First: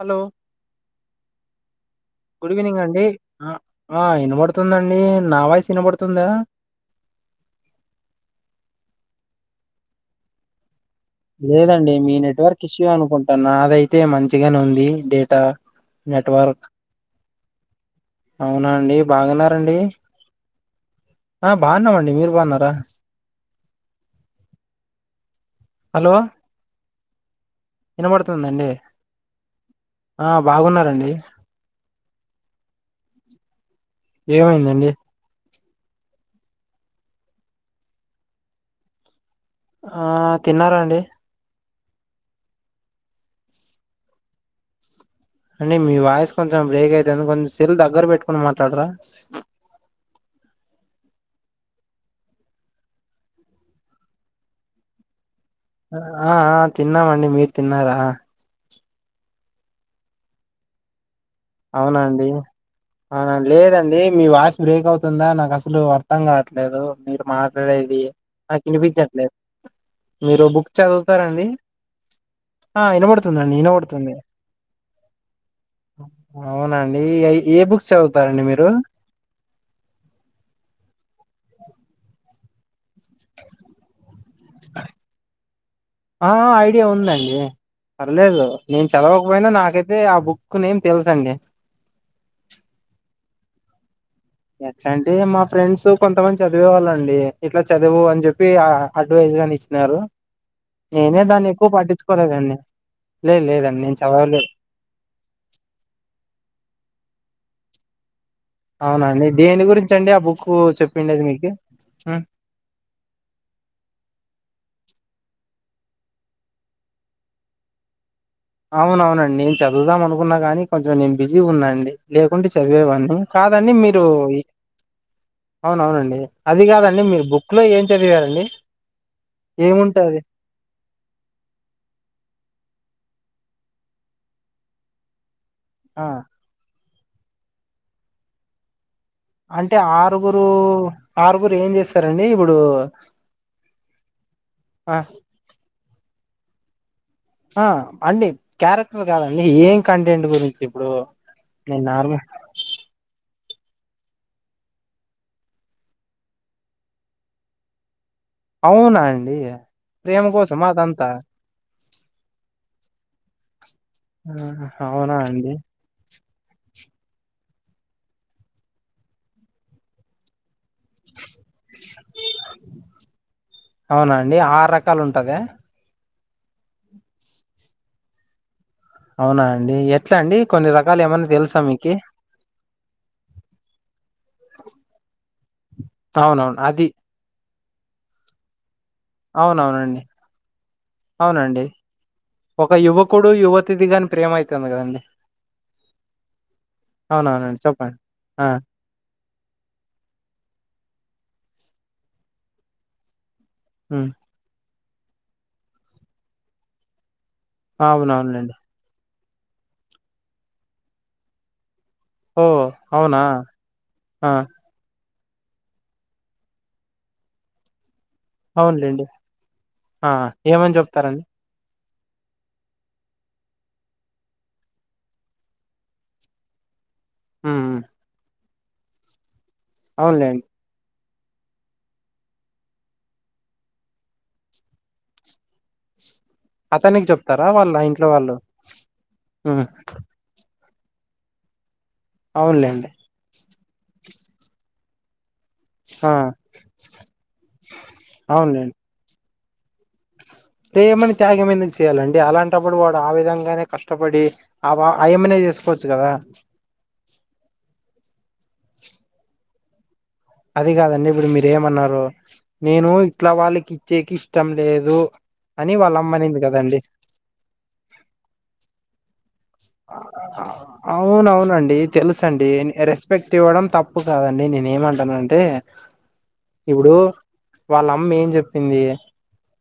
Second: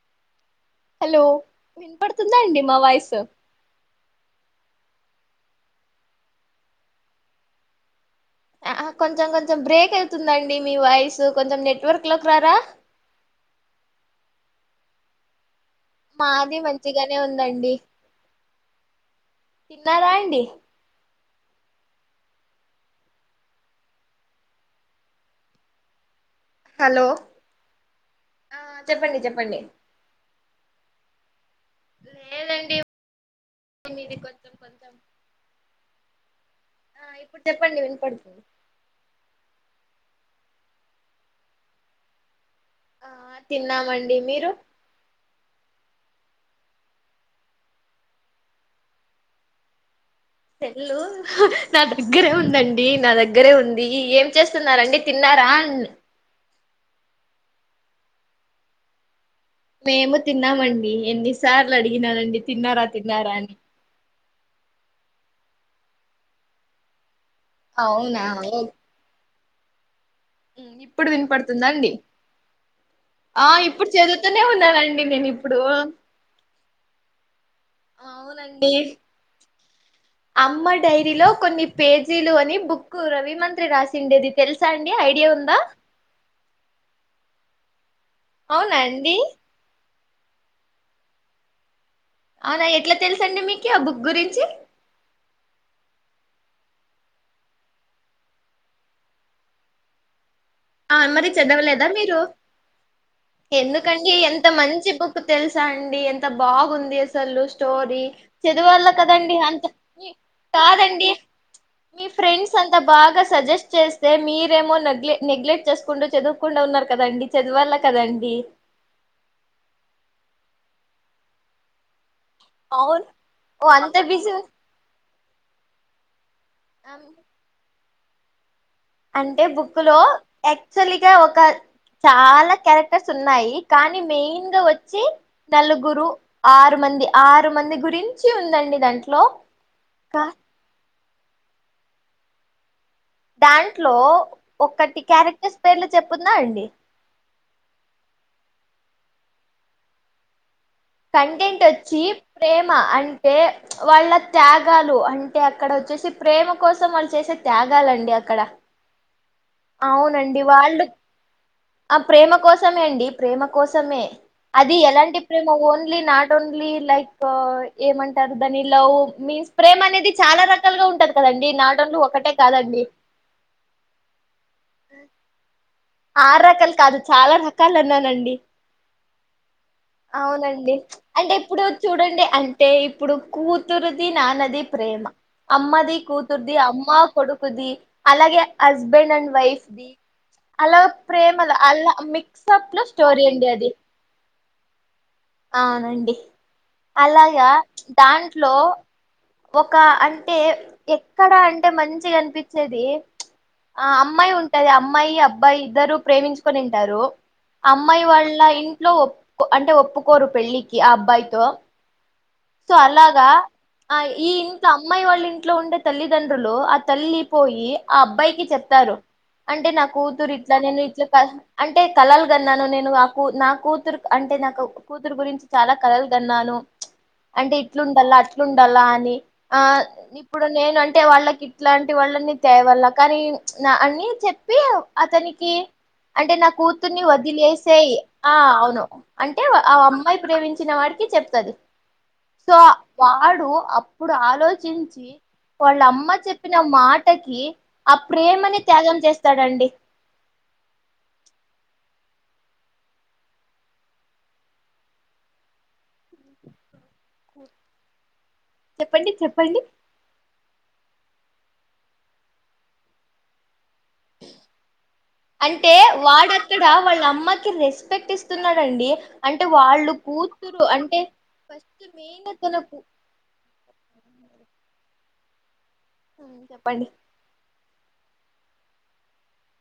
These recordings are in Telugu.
హలో హలో విన్పడుతుందా గుడ్ అండి మా వాయిస్? తుందండి. నా వాయిస్ ఇనబడుతుందా? ఆ కొంచెం కొంచెం బ్రేక్ అయితుందండి. లేదండి మీ నెట్వర్క్ ఇష్యూ అనుకుంటాను. నాదైతే, మంచిగనే ఉంది. The data. మాది నెట్వర్క్ మంచిగానే ఉందండి. అవునా అండి బాగున్నారండి. తిన్నారా అండి? ఆ బాగున్నామండి. మీరు బాగున్నారా? హలో హలో ఆ వినబడుతుందండి. చెప్పండి. చెప్పండి. ఆ బాగున్నారండి. లేదండి మీది కొంచెం ఏమైందండి? కొంచెం ఆ ఇప్పుడు చెప్పండి. వినపడుతుంది. ఆ తిన్నారా అండి? ఆ తిన్నామండి. మీరు? అండి మీ వాయిస్ కొంచెం బ్రేక్ అయితాంది. కొంచెం సెల్ దగ్గర పెట్టుకుని మాట్లాడరా! సేల్లు నా దగ్గరే ఉందండి. నా దగ్గరే ఉంది. ఏం చేస్తున్నారండి? తిన్నారా? హ ఆ ఆ తిన్నామండి. మీర్ తిన్నారా? మేము తిన్నామండి. ఎన్ని సా అవునండి. అవునండి. అని లేదండి మీ వాయిస్ బ్రేక్ అవుత్ తుందా! నాకస్సలు అర్థం కావట్లేదు. మీరు మాట్లాడేది, నాకు వినిపించట్లేదు. మీరు బుక్ మ్ ఇప్పుడు చదువుతారండి వినిపడుతుంద అండి? ఆ ఆ వినబడుతుందండి ఇప్పుడు వినబడుతుంది చదువుతూనె ఉన్నానండి నేనిప్పుడు. అవునా అండి! ఎయ్ ఏ బుక్స్ చదువుతారండి మీరు? అమ్మ డైరీలో కొన్ని పేజీలు అని బుక్ కు రవి మంత్రి రాసిండేది. తెలుసా అండి? ఐడియా ఉందా? ఆ ఐడియా ఉందండి పర్లేదు. అవునా నేను అండి చదవకపోయినా, నాకై అదే, ఆ బుక్ నేమ్ తెలుసండి. అవునా ఎట్ల తెలుసండి మీకి? ఆ బుక్ గురిన్ ఎట్లాంటె మా ఫ్రెండ్సు కొంతమంది చదివేవాళ్ళండి. ఇట్లా, చదువు అని చెప్పి ఆ అడ్వైజ్ గాని ఇచ్చినారు. ఆ నేనే మరి దాన్ని ఎక్కువ చదవలేదా మీరు పట్టించుకోలేదండి లేదు లేదండి నేను ఎందుకండి చదవలే ఎంత మంచి బుక్ తెల్సా అండి ఎంత బాగుంది అసలు స్టోరి చదువాల అవునండి కదండి దేని అంత గురించి అండి ఆ బుక్ కాదండి చెప్పిండేది మీకు మీ ఫ్రెండ్స్ అంతా బాగా సజెస్ట్ చేస్తే మీరేమో నెగ్లె నెగ్లెక్ట్ చేస్కుంటూ చదువుకుండా ఉన్నారు కదండి చదివాలా కదం అవునవునండి నేన్ చదువుదాం అనుకున్నా గానీ కొం నేన్ బిజీగున్నా అండి లేకుంటే అవును చదివేవాన్ను ఓ కాదండి అంత మీరు బిజీ అవునవునండి అది కాదండి మీరు బుక్లో ఏం చదివారండి అంటే బుక్లో ఏముంటది యాక్చువల్గా ఒక చాలా క్యారె క్టర్స్ ఉన్నాయి కానీ మెయిన్గా వచ్చి ఆ నలుగురు ఆరు మంది ఆరు మంది గురించి ఉందండి దాం అంటే ఆరుగురూ ఆరుగురు ఏం చేస్తారండి ఇప్పుడూ దాంట్లో ఆ ఒకటి క్యారెక్టర్స్ పేర్లు చెప్ ఉందా అండి ఆ అండి క్యారెక్టర్ కాదండి ఏం కంటెంట్ గురించి ఇప్పుడు కంటెంట్ నేను ఒచ్చి నార్మల్ ప్రేమ అం అంటే వాళ్ళ త్యాగాలు అంటే అక్కడ వచ్చేసి ప్రేమ కోసం వాళ్ళు చేసే త్యాగాలండి అక్కడ అవునా అండి ప్రేమ అవునండి కోసమా వాళ్ళు అదంతా ఆ ప్రేమ కోసమే అండి ప్రేమ కోసమే ఆహా! అది అవునా ఎలాంటి ప్రేమ అండి ఓన్లీ నాట్ ట్ ఓన్లీ లైక్ ఏమంటారు దాన్ని లవ్ మీన్స్ ప్రేమనేది చాలా ర ల్గా ఉంటది కదండి నాట్ ఓన్లీ ఒకటే కాదండి అవునా అండి ఆరు రకాలు ఉంటదా ఆరు రకాలు కాదు చాలా రకాలు అన్నానండి. అవునా అండి ఎట్లా అండి కొన్ని అవునండి రకాలు ఏమైన్న అంటే తెలుసా ఇప్పుడు మీకి చూడండి అంటే ఇప్పుడు కూతుర్ది నాన్నది ప్రేమ అమ్మది కూతుర్ది అవునవును అది అమ్మా కొడు ది అలాగే అ హస్బండ్ అండ్ వైఫ్ది అవునవునండి అలా ప్రేమలా అవునండి అలా మిక్సప్లో స్టోరీ అండి అది తొమ్మిదండి అవునండి అలాగా అవునవునండి ప్చ్ చెప్పండి ఆ దాంట్లో ఒక అంటే ఎ క్కడ అంటే మంచిగానిపించేది. ప్చ్ ఆ ఉమ్ అమ్మాయి ఉంటది. అమ్ అమ్మాయి, అబ్బాయి ఇద్దరు ప్రేమించుకోనింటారు. అమ్మాయి వాళ్ళ అవునవునులేండి ఇంట్లో అంటే ఒప్పు కోరు పెళ్లికి ఆ అబ్బాయితో ఓ సో అవునా అలాగా. ఆ ఈ ఇంట్లో అమ్మాయి వాళ్ళిం ట్లో ఉండే తల్లిదండ్రులు, ఆ తల్లి పోయి ఆ అబ్బాయికి చెప్తారు. అవునులేండి అంటే నా ఆ కూతురు ఇట్లా ఏమని నేను ఇట్లా క చెప్తారండి అం టే కళలు కన్నాను నేను. నాకూ నా కూతురు అంటే నాకు కూతురు గురించి చాలా కలలు కన్నాను. ప్చ్ అంటే ఉమ్ ఉమ్ ఇట్లుండల్ల అట్ ట్లుండాలా అని ఆ అవునులేండి నీప్పుడు నేన్ అంట్ టే వాళ్ళకి ఇట్లాంటి వాళ్ళనే తేవల్ల కానీ. ప్చ్ నా అన్నీ చెప్పి ఆ అతనికి అంటే నా కూతుర్ని అతనికి చెప్తారా వాళ్ళ వదిలేసేయ్. ఇంట్లో వాళ్ళు ఆ అవును అంటే ప ఉమ్ అమ్మాయి ప్రేమించిన వాడికి చెప్తది. సో అవునులేండి వాడు అప్పుడు ఆలోచించి కీ వాళ్ళ అమ్మ ఆ చెప్పిన మాటకి. ఆ ప్రేమని అవునులేండి త్యాగం చేస్ స్తాడండి ప్రేమని త్యాగం ఎందుకు చేయ్యాలండి. అలాంటప్పుడు వాడు, ఆ విధంగానే కష్టపడి ఆ బ ఆయమ్మినే చేసుకోవచ్చు కదా. చెప్పండి, చెప్పండి. అది కాదండి. ఇప్పుడు మీరేమన్నారు నేను ఇట్లా వాళ్ళకి ఇచ్చేకి ఇష్టం లేదు అని అంటే వాళ్ళ అమ్మనింది వాడక్కడ కదండి వాళ్ళ అమ్మకి రెస్పెక్ట్ ఇస్తున్నాడండి. అంటే వాళ్ళు ఆ కూతురు అంటే అవున అవునండి. ఫస్ట్ తెలుస మెయిన్ అండి, తనకు రెస్పెక్ట్ ఇవ్వడం తప్పు కాదండి. నేనే ఏమంటానంట్. టే ఉమ్ చెప్పండి. వాళ్ళ అమ్మ ఏం చెప్పింది.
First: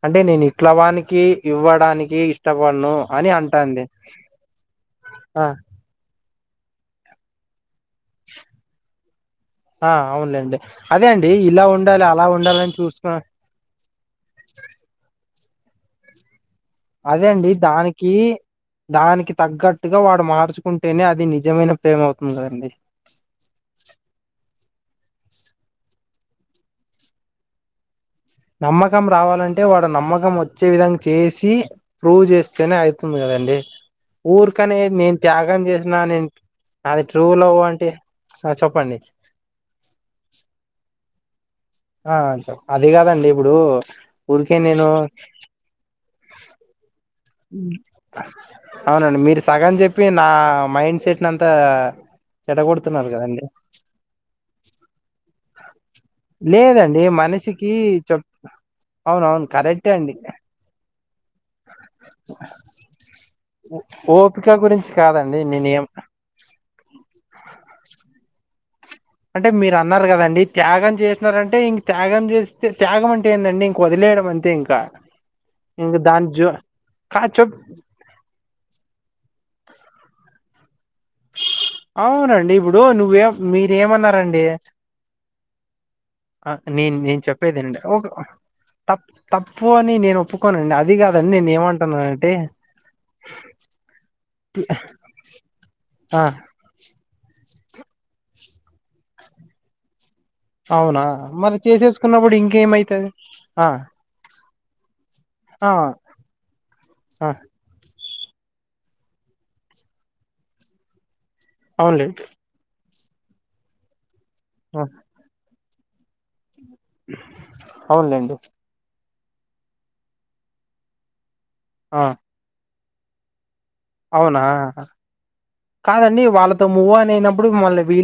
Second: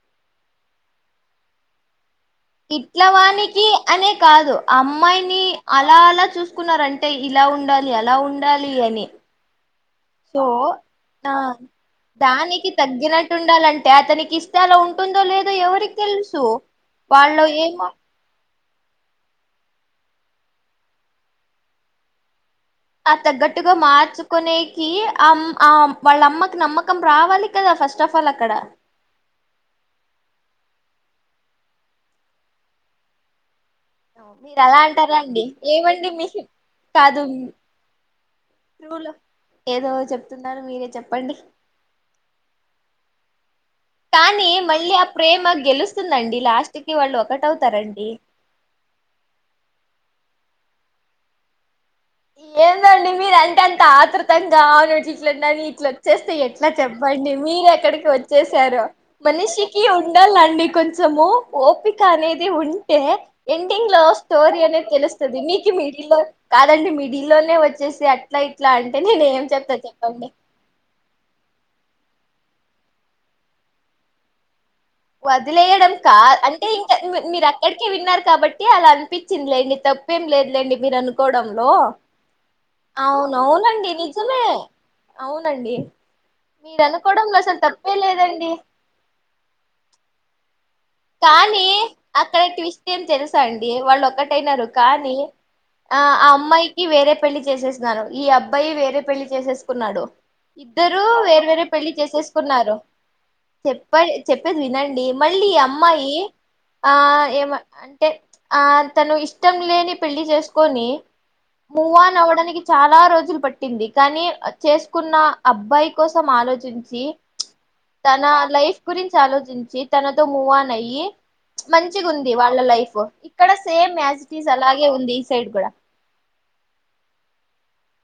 అంటే నేను ఇట్ల వానికి ఇవ్వడానికి. ఇష్ ఇట్ల వానికి అనే కాదు. అమ్మాయిని ఆ అలా అలా చూస్ కున్నారంటే ఇలా ఉండాల్ లి, అలా ఉండాలి అని ఆ అవునులేండి అదే అండి ఇలా ఉండాలి అలా దానికి ఉండాలని చూసుకు తగ్గినట్టు ఉండాలంటే అతనికి ఇస్తే అలా ఉంటుందో లే ఎవరికి తెలుసు అదే వాళ్ళు అండి ఏమో దానికి దానికి తగ్గట్టుగా వాడు మార్చుకుంటేనే అది నిజమైన ప్రేమ అవుతుంది కదాండి ఆ తగ్గట్టుగా మార్చుకునేకి ఆమ్ అమ్ వాళ్ళ అమ్మకి నమ్మకం రావాలి కదా ఫస్ట్ ఆఫ్ ఆల్ అక్కడ నమ్మకం రావాలంటే వాడు నమ్మకం వచ్చే విధంగా చేసి ప్రూవ్ చేస్తేనే అవుతుంది కదండి మీరు ఊరికనే అలా నేను అంటారా అండి త్యాగం చేసిన ఏమండి మీ నేను అది కాదు ట్రూ లవ్ అంటే ఆ చెప్పండి తూలో ఏదో చెప్తున్నారు మీరే చెప్ ప్పండి ఆ అంత అది కాదండి ఇప్పుడు కానీ ఊరికే నేను మళ్ళీ ఆ ప్రేమ గెలుస్తుందండి లాస్ట్ కి వాళ్ళు ఒకటవుతారండి అవునండి మీరు సగం చెప్పి నా మైండ్ సెట్ నంతా ఏందండి మీరు అంటే అంత ఆతృతంగా అని ఇట్లిట్లని పొవాలి వచ్చేస్తే ఎట్లా లేదండి చెప్పండి మీరు మనిషికి ఎక్కడికి చెప్ వచ్చేసారు అవునవును మనిషికి కరెక్టే అండి ఉండాలండి కొంచెము ఓపిక అనేది ఉంటే ఎండింగ్ లో ఓపిక స్టోరీ అనేది గురించి తెలుస్తాది కాదండి మీకు నేనేం మీడిల్లొ కాదండి మీ పిల్లొల్లే వచ్చే స కట్లైట్ అంటే మీరు అన్నారు కదండి త్యాగం చేసినారంటే ఇంక త్యాగం చేస్తే త్యాగం అంటే ఏందండి ఇంక వదిలేయడం అంతే ఇంకా వదిలేయడం ఇంక కా దాని జో అంటే ఇంకా కా మీరు చెప్ అక్కడికే విన్నారు కాబట్టి అలా అనిపించింది లేండి తప్పేం లేదు ఎందుకు మీరు అనుకోడ అవునండి ఇప్పుడు నువ్వే అవునవునండి మీరేమన్నారండి నిజమే అవునండి ఆ మీరు నేను నేను అనుకోవడంలో చెప్పేది అసలు వినండి తప్పే ఓహ్ లేదండి తప్పు తప్పు అని నేను ఒప్పుకోను అ [unintelligible] కానీ అక్కడ ట్విస్ట్ ఏం తెలుసా అండి వాళ్ళు ఒక్కటయినారు కానీ ఆ ఆ అమ్మాయికి వేరే పెళ్లి చేసేసినారు ఈ అబ్బాయి వేరే పెళ్లి చేసేసుకున్నాడు ఇద్దరు అవునా వేరే మరి వేరే పెళ్లి చేసేసుకున్నప్పుడు చేసేసుకున్నారు ఇంకేమైతది ఆ చెప్పె చెప్పేది వినండి మళ్ళీ ఆ అమ్మా ఏ ఆ ఏమ అంటే ఆ తను ఇష్టం లేని పెళ్లి చేసుకొని అవునులే మూవాన్ అవడానికి చాలా రోజులు పట్టింది కానీ చేసుకున్న అబ్బాయి కోసం ఆలోచ తన అవునులేండి లైఫ్ గురించి ఆలోచించి తనతో మూవా అ ఆ మంచిగా ఉంది వాళ్ళ లైఫ్ ఇక్కడ సేమ్ యాజ్ ఇట్ అవునా ఈస్ అలాగే ఉంది ఈ సైడ్ కూడా కాదండి వాళ్ళతో మూ్ అని అయినప్పుడు మళ్ళీ వీ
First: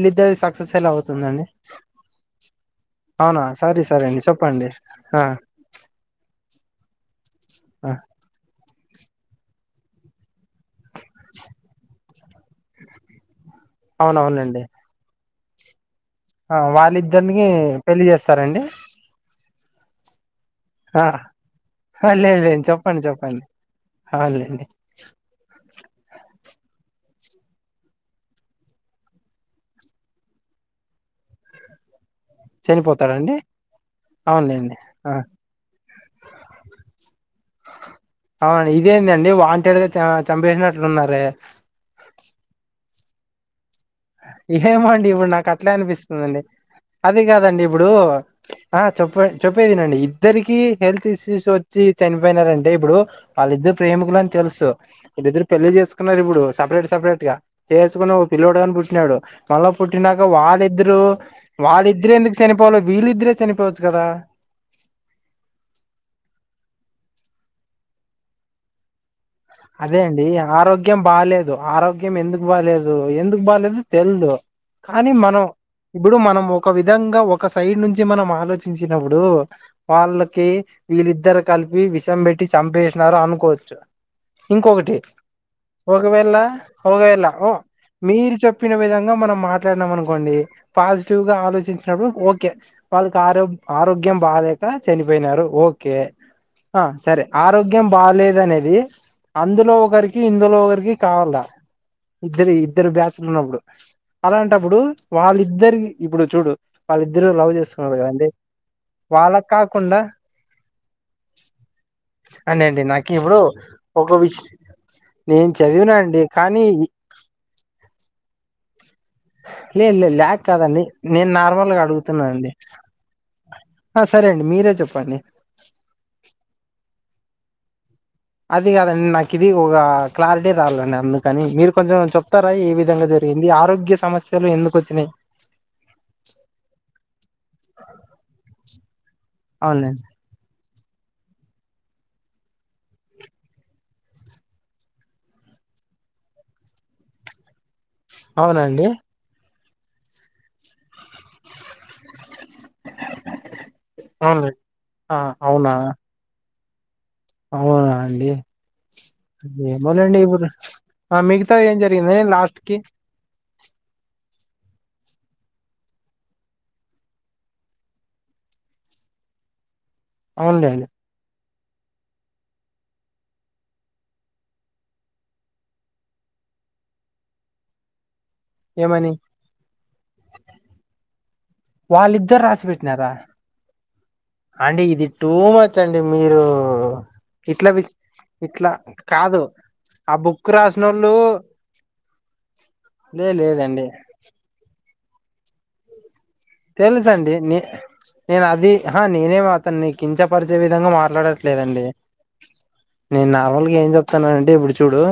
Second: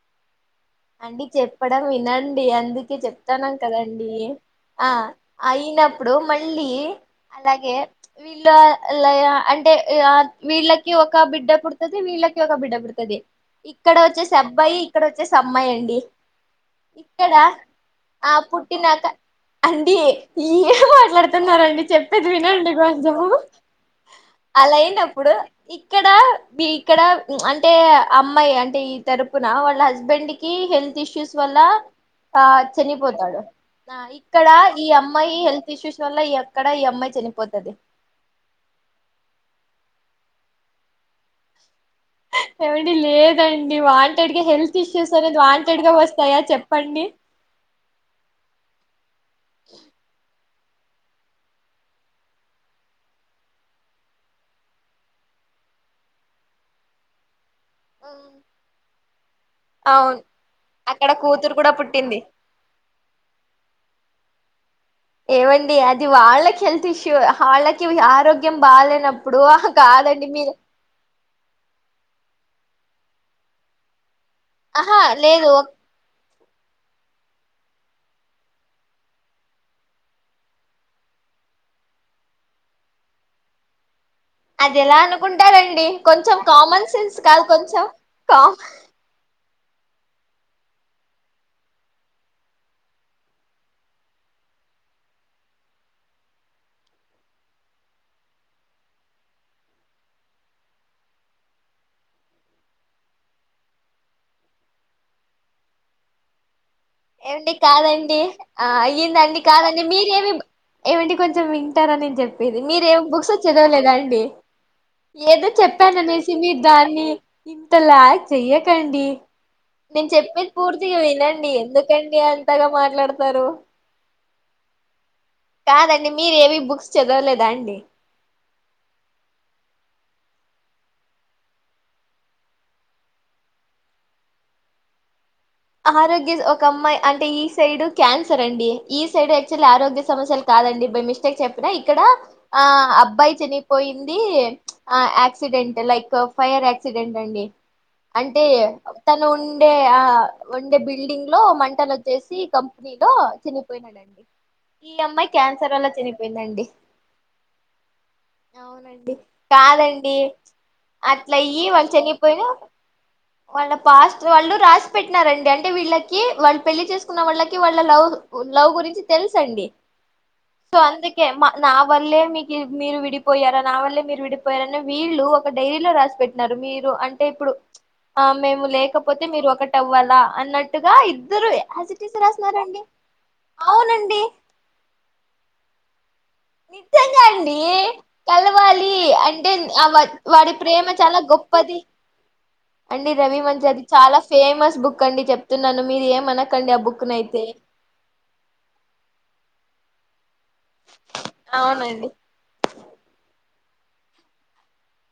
అండి చెప్పడం వినండి అందుకే అవునా చెప్తానుం సరే సరే కదండి అండి చెప్పండి ఆ అయినప్పుడు మళ్ళీ అలాగే ఆ వీళ్ళు అంటే వీళ్ళకి ఒక బిడ్డ పుడుతుది వీళ్ళకి ఒక బిడ్డ పుడుతుది ఇక్కడ వచ్చే అవునవునండి సబ్బయి ఇక్కడ వచ్చే సమ్మాయండి ఆ వాళ్ళిద్దరిక పెళ్ళి ఆ చేస్తారండి పుట్టినాక అండి ఏం ఆ మాట్లాడుతున్నండి ఆ! చెప్పేది లేదు లేండి వినండి చెప్పండి కొం చెప్పండి అవునులేండి అలా అయినప్పుడు ఇక్కడ ఇక్కడ అంటే అమ్మాయి అంటే ఈ తరపున వాళ్ళ హ హస్బెండ్ కి హెల్త్ ఇష్యూస్ వల్ల ఆ చనిపోతాడండి చనిపోతాడు ఇక్కడ అవునులేండి ఈ ఆ అమ్మాయి హెల్త్ ఇష్యూస్ వల్ల ఇక్కడ ఈ అమ్మాయి చనిపోతది చంపేసినట్లు ఉన్నారే ఆహ్ ఎవండి లేదండి వాల్ ఏమోండి ఇప్పుడు నాకు అట్లే వస్తాయా అనిపిస్తుందండి. చెప్పండి అది కాదండి, ఇప్పుడు ఆ చెప్ప చెప్పేది వినండి ఇద్దరిక్ కీ హెల్త్ ఇష్యూస్ వచ్చి చనిపోయినారంటే, ఇప్పుడు వాళ్ళిద్దరు ప్రేమికులు అని తెలుసు వాళ్ళిద్దరు పెళ్లి చేసుకున్నారు. ఇప్పుడు సపరేట్ సపరేట్ గా చేసుకొని ఒక పిల్లోడు కాని పుట్ ప్పుడు మళ్ల అవును పుట్టినాక వాళ్ళిద్దరూ అక్కడ కూతురు కూడా వాళ్ళిద్దరే, పుట్టింది ఎందుకు చనిపోవాలో వీళ్ళిద్దరే చనిపోవచ్చు. కదా ఏవండి. అది వాళ్ళకి హెల్త్ ఇష్యూ వాళ్ళకి ఆరోగ్యం బాగాలేనప్ అదే అండి ఆరోగ్యం బాలేదు. ఆరోగ్యం ఎందుకు బాలేదు. ఇప్పుడు ఎందుకు బాలేదు తెల్దు ఆహా కానీ మనం లేదు ఒక ఇప్పుడు మనం ఒక విధంగా ఒక సైడ్ నుంచి మనం ఆలోచించినప్పుడు, వాళ్ళకి వీళ్ళిద్దరు కలిపి విషం పెట్టి చంపేసినారు అనుకోవచ్చు. అది ఇంకొకటి ఎలా అనుకుంటారండి ఒకవేళ కొంచెం కామన్ సెన్స్ ఒవేళ కాదు ఓ కొంచెం మీరు కామ్ చెప్పిన విధంగా మనం మాట్ ట్లాడినాం అనుకోండి పాజిటివ్గా ఆలోచించినప్పుడు, ఓకే వాళ్ళకి ఆరోగ్ ఆరోగ్యం బాలేక చనిపోయినారు. ఓకే ఆ సరే ఆరోగ్యం బాలేేదు. అనేది అందులో ఒకరికి, ఇందులో ఒకరికి కావాల ఇద్దరి ఇద్దరు బ్యాచ్లు ఉన్నప్పుడు, అలాంటప్పుడు వాళ్ళిద్దరికి ఇప్పుడు చూడు వాళ్ళిద్దరు ఏవండి లవ్ చేసుకున్నారు కాదండి కదండి ఆ అయ్యిందండి. వాళ్ళకి కాదండి, కాకుండా మీరేమి ఏవండి కొంచెం వింటార, నేను చెప్పేది. అండి అండి మీరేం నాకు బుక్స్ ఇప్పుడు చదవలేదా? హాయ్ ఒక అండి విష ఏదో నేను చదివినా అండి చెప్తాననేసి మీరు కానీ దాన్ని ఇంత లాగ్ చెయ్యకండి లేదు నేను లేదు లాక్ కాదండి నేను నార్మల్గా అడుగుతు అండి అంతగా మాట్లాడతారు సరే అండి మీరే చెప్పండి కాదండి మీరేమి బుక్స్ చదవలేదా అండి అది కాదండి నాకు ఇవి ఒక క్లారిటీ రాలండి అందుకని మీరు కొంచెం చెప్తారా ఏ విధంగా జరిగింది ఆరోగ్య సమస్యలు ఎందుకు వచ్చినయి ఆరోగ్య ఒక ఈస్ సైడ్ యాక్చువల్లి ఆరోగ్య అవునండి సమస్యలు కాదండి బై మిస్టేక్ చెప్పినా ఇక్కడ ఆ అబ్బాయి చనిపోయింది ప్చ్ ఆ యాక్సిడెంట్ లైక్ ఫైర్ యాక్సిడెంట్ అండి అంటే అవునండి తను ఉన్ డే ఆ వుండే బిల్డింగ్ లో మంటలు వచ్చేసి కంపెనీలో చనిపోయినాడండి అవునండి ఈ ఆ అమ్మాయి అవునా క్యాన్సర్ వల్ల చనిపోయిందండి. అవునా అండి అవునండి కాదండి ఏమోలేండి ఇప్పుడు ఆ అట్ల మిగతా అయ్యి ఏం వాళ్ళు జరిగింది చనిపోయిన లాస్ట్ కి మన పాస్ట్ వాళ్ళు రాసి పెట్టినారండి అంటే వీళ్ళకి వాళ్ళు పెళ్లి చేసుకున్న వాళ్ళకి వాళ్ళ లవ్ లవ్ గురించి తెలుసు అండి సో అవునులేండి అందుకే మా నా వల్లే మీకు మీరు విడిపోయారా నా వల్లే మీరు విడిపోయారాని వీళ్ళు ఒక డైరీలో రాసి పెట్టినారు మీరు అంటే ఇప్పుడు ప్చ్ ఆ మేము ఏమని లేకపోతే మీరు ఒకట్ ఆ అన్నట్టుగా ఇద్ ఇద్దరే అస్ ఇట్ ఇస్ వాళ్ళిద్దరు రాసి రాస్నారాండి పెట్టినారా అవునండి అండి ఇది టూ మచ్ అండి మీరు నిజంగా అండి ఇట్లా విస్- ఇట్లా కలవాలి కాదు అంటేనే ఆ బుక్ వాడి ప్రేమ రాసినోళ్ళు చాలా గొప్పది అండి లే రవి మంచి అది లేదండి చాలా ఫేమస్ బుక్ అండి చెప్తున్నాను మీరు ఏమన తెలుసండి నే నేను అది హా నేనేమో అతన్ని నీ కించ పరిచే విధంగా మాట్లాడట్లేదండి అవునండి నే నార్ల్ ఏం చెప్తున్నానంటే ఇప్పుడు చూడు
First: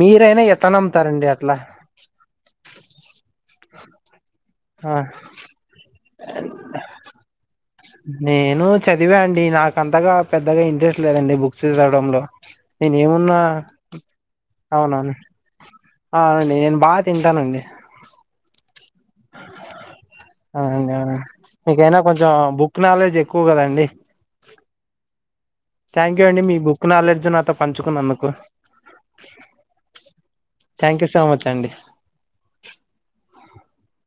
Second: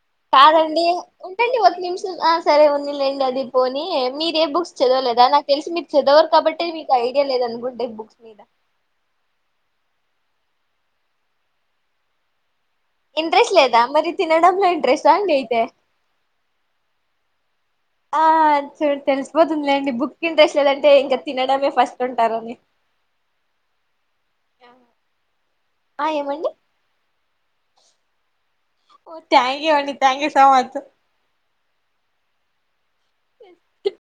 మీరైనా ఎట్లా కాదండి నమ్ముతారండి అట్లా ఉండండి ఒక నిమిషం ఆ సరే ఉంని లేండి అది పోనీ మీరే బుక్స్ ఆ చదవలేదా నాకు తెలిసి మీరు చదవరు కాబట్టి, మీకు ఐడియా లేదనుకుంట ఈ బుక్స్ మీద నేను చదివా అండి నాకు అంతగా పెద్దగా ఇంట్రెస్ట్ లేదండి బుక్స్ చదవ్డంలో నేను ఏమున్నా ఇంట్రెస్ట్ లేదా మరి తినడంలో ఇంట్రెస్టా అవునవును అండి అయితే అవునే నేన్ బా తింటానండి ఆ చూడ్ అవ్నండి అవును ఇంకా తినడమే మీకైనా ఫస్ట్ కొంచెం ఉంటారని బుక్ నాలెడ్జ్ ఎక్కువ కదాండి ఆ థ్యాంక్ యూ అండి. ఏమండి మీ బుక్ నాలెడ్జ్ నాతో పంచుకున్నందుకు ఓ థ్యాంక్ యూ అండి thank you so much thank you so much అండి. ఎ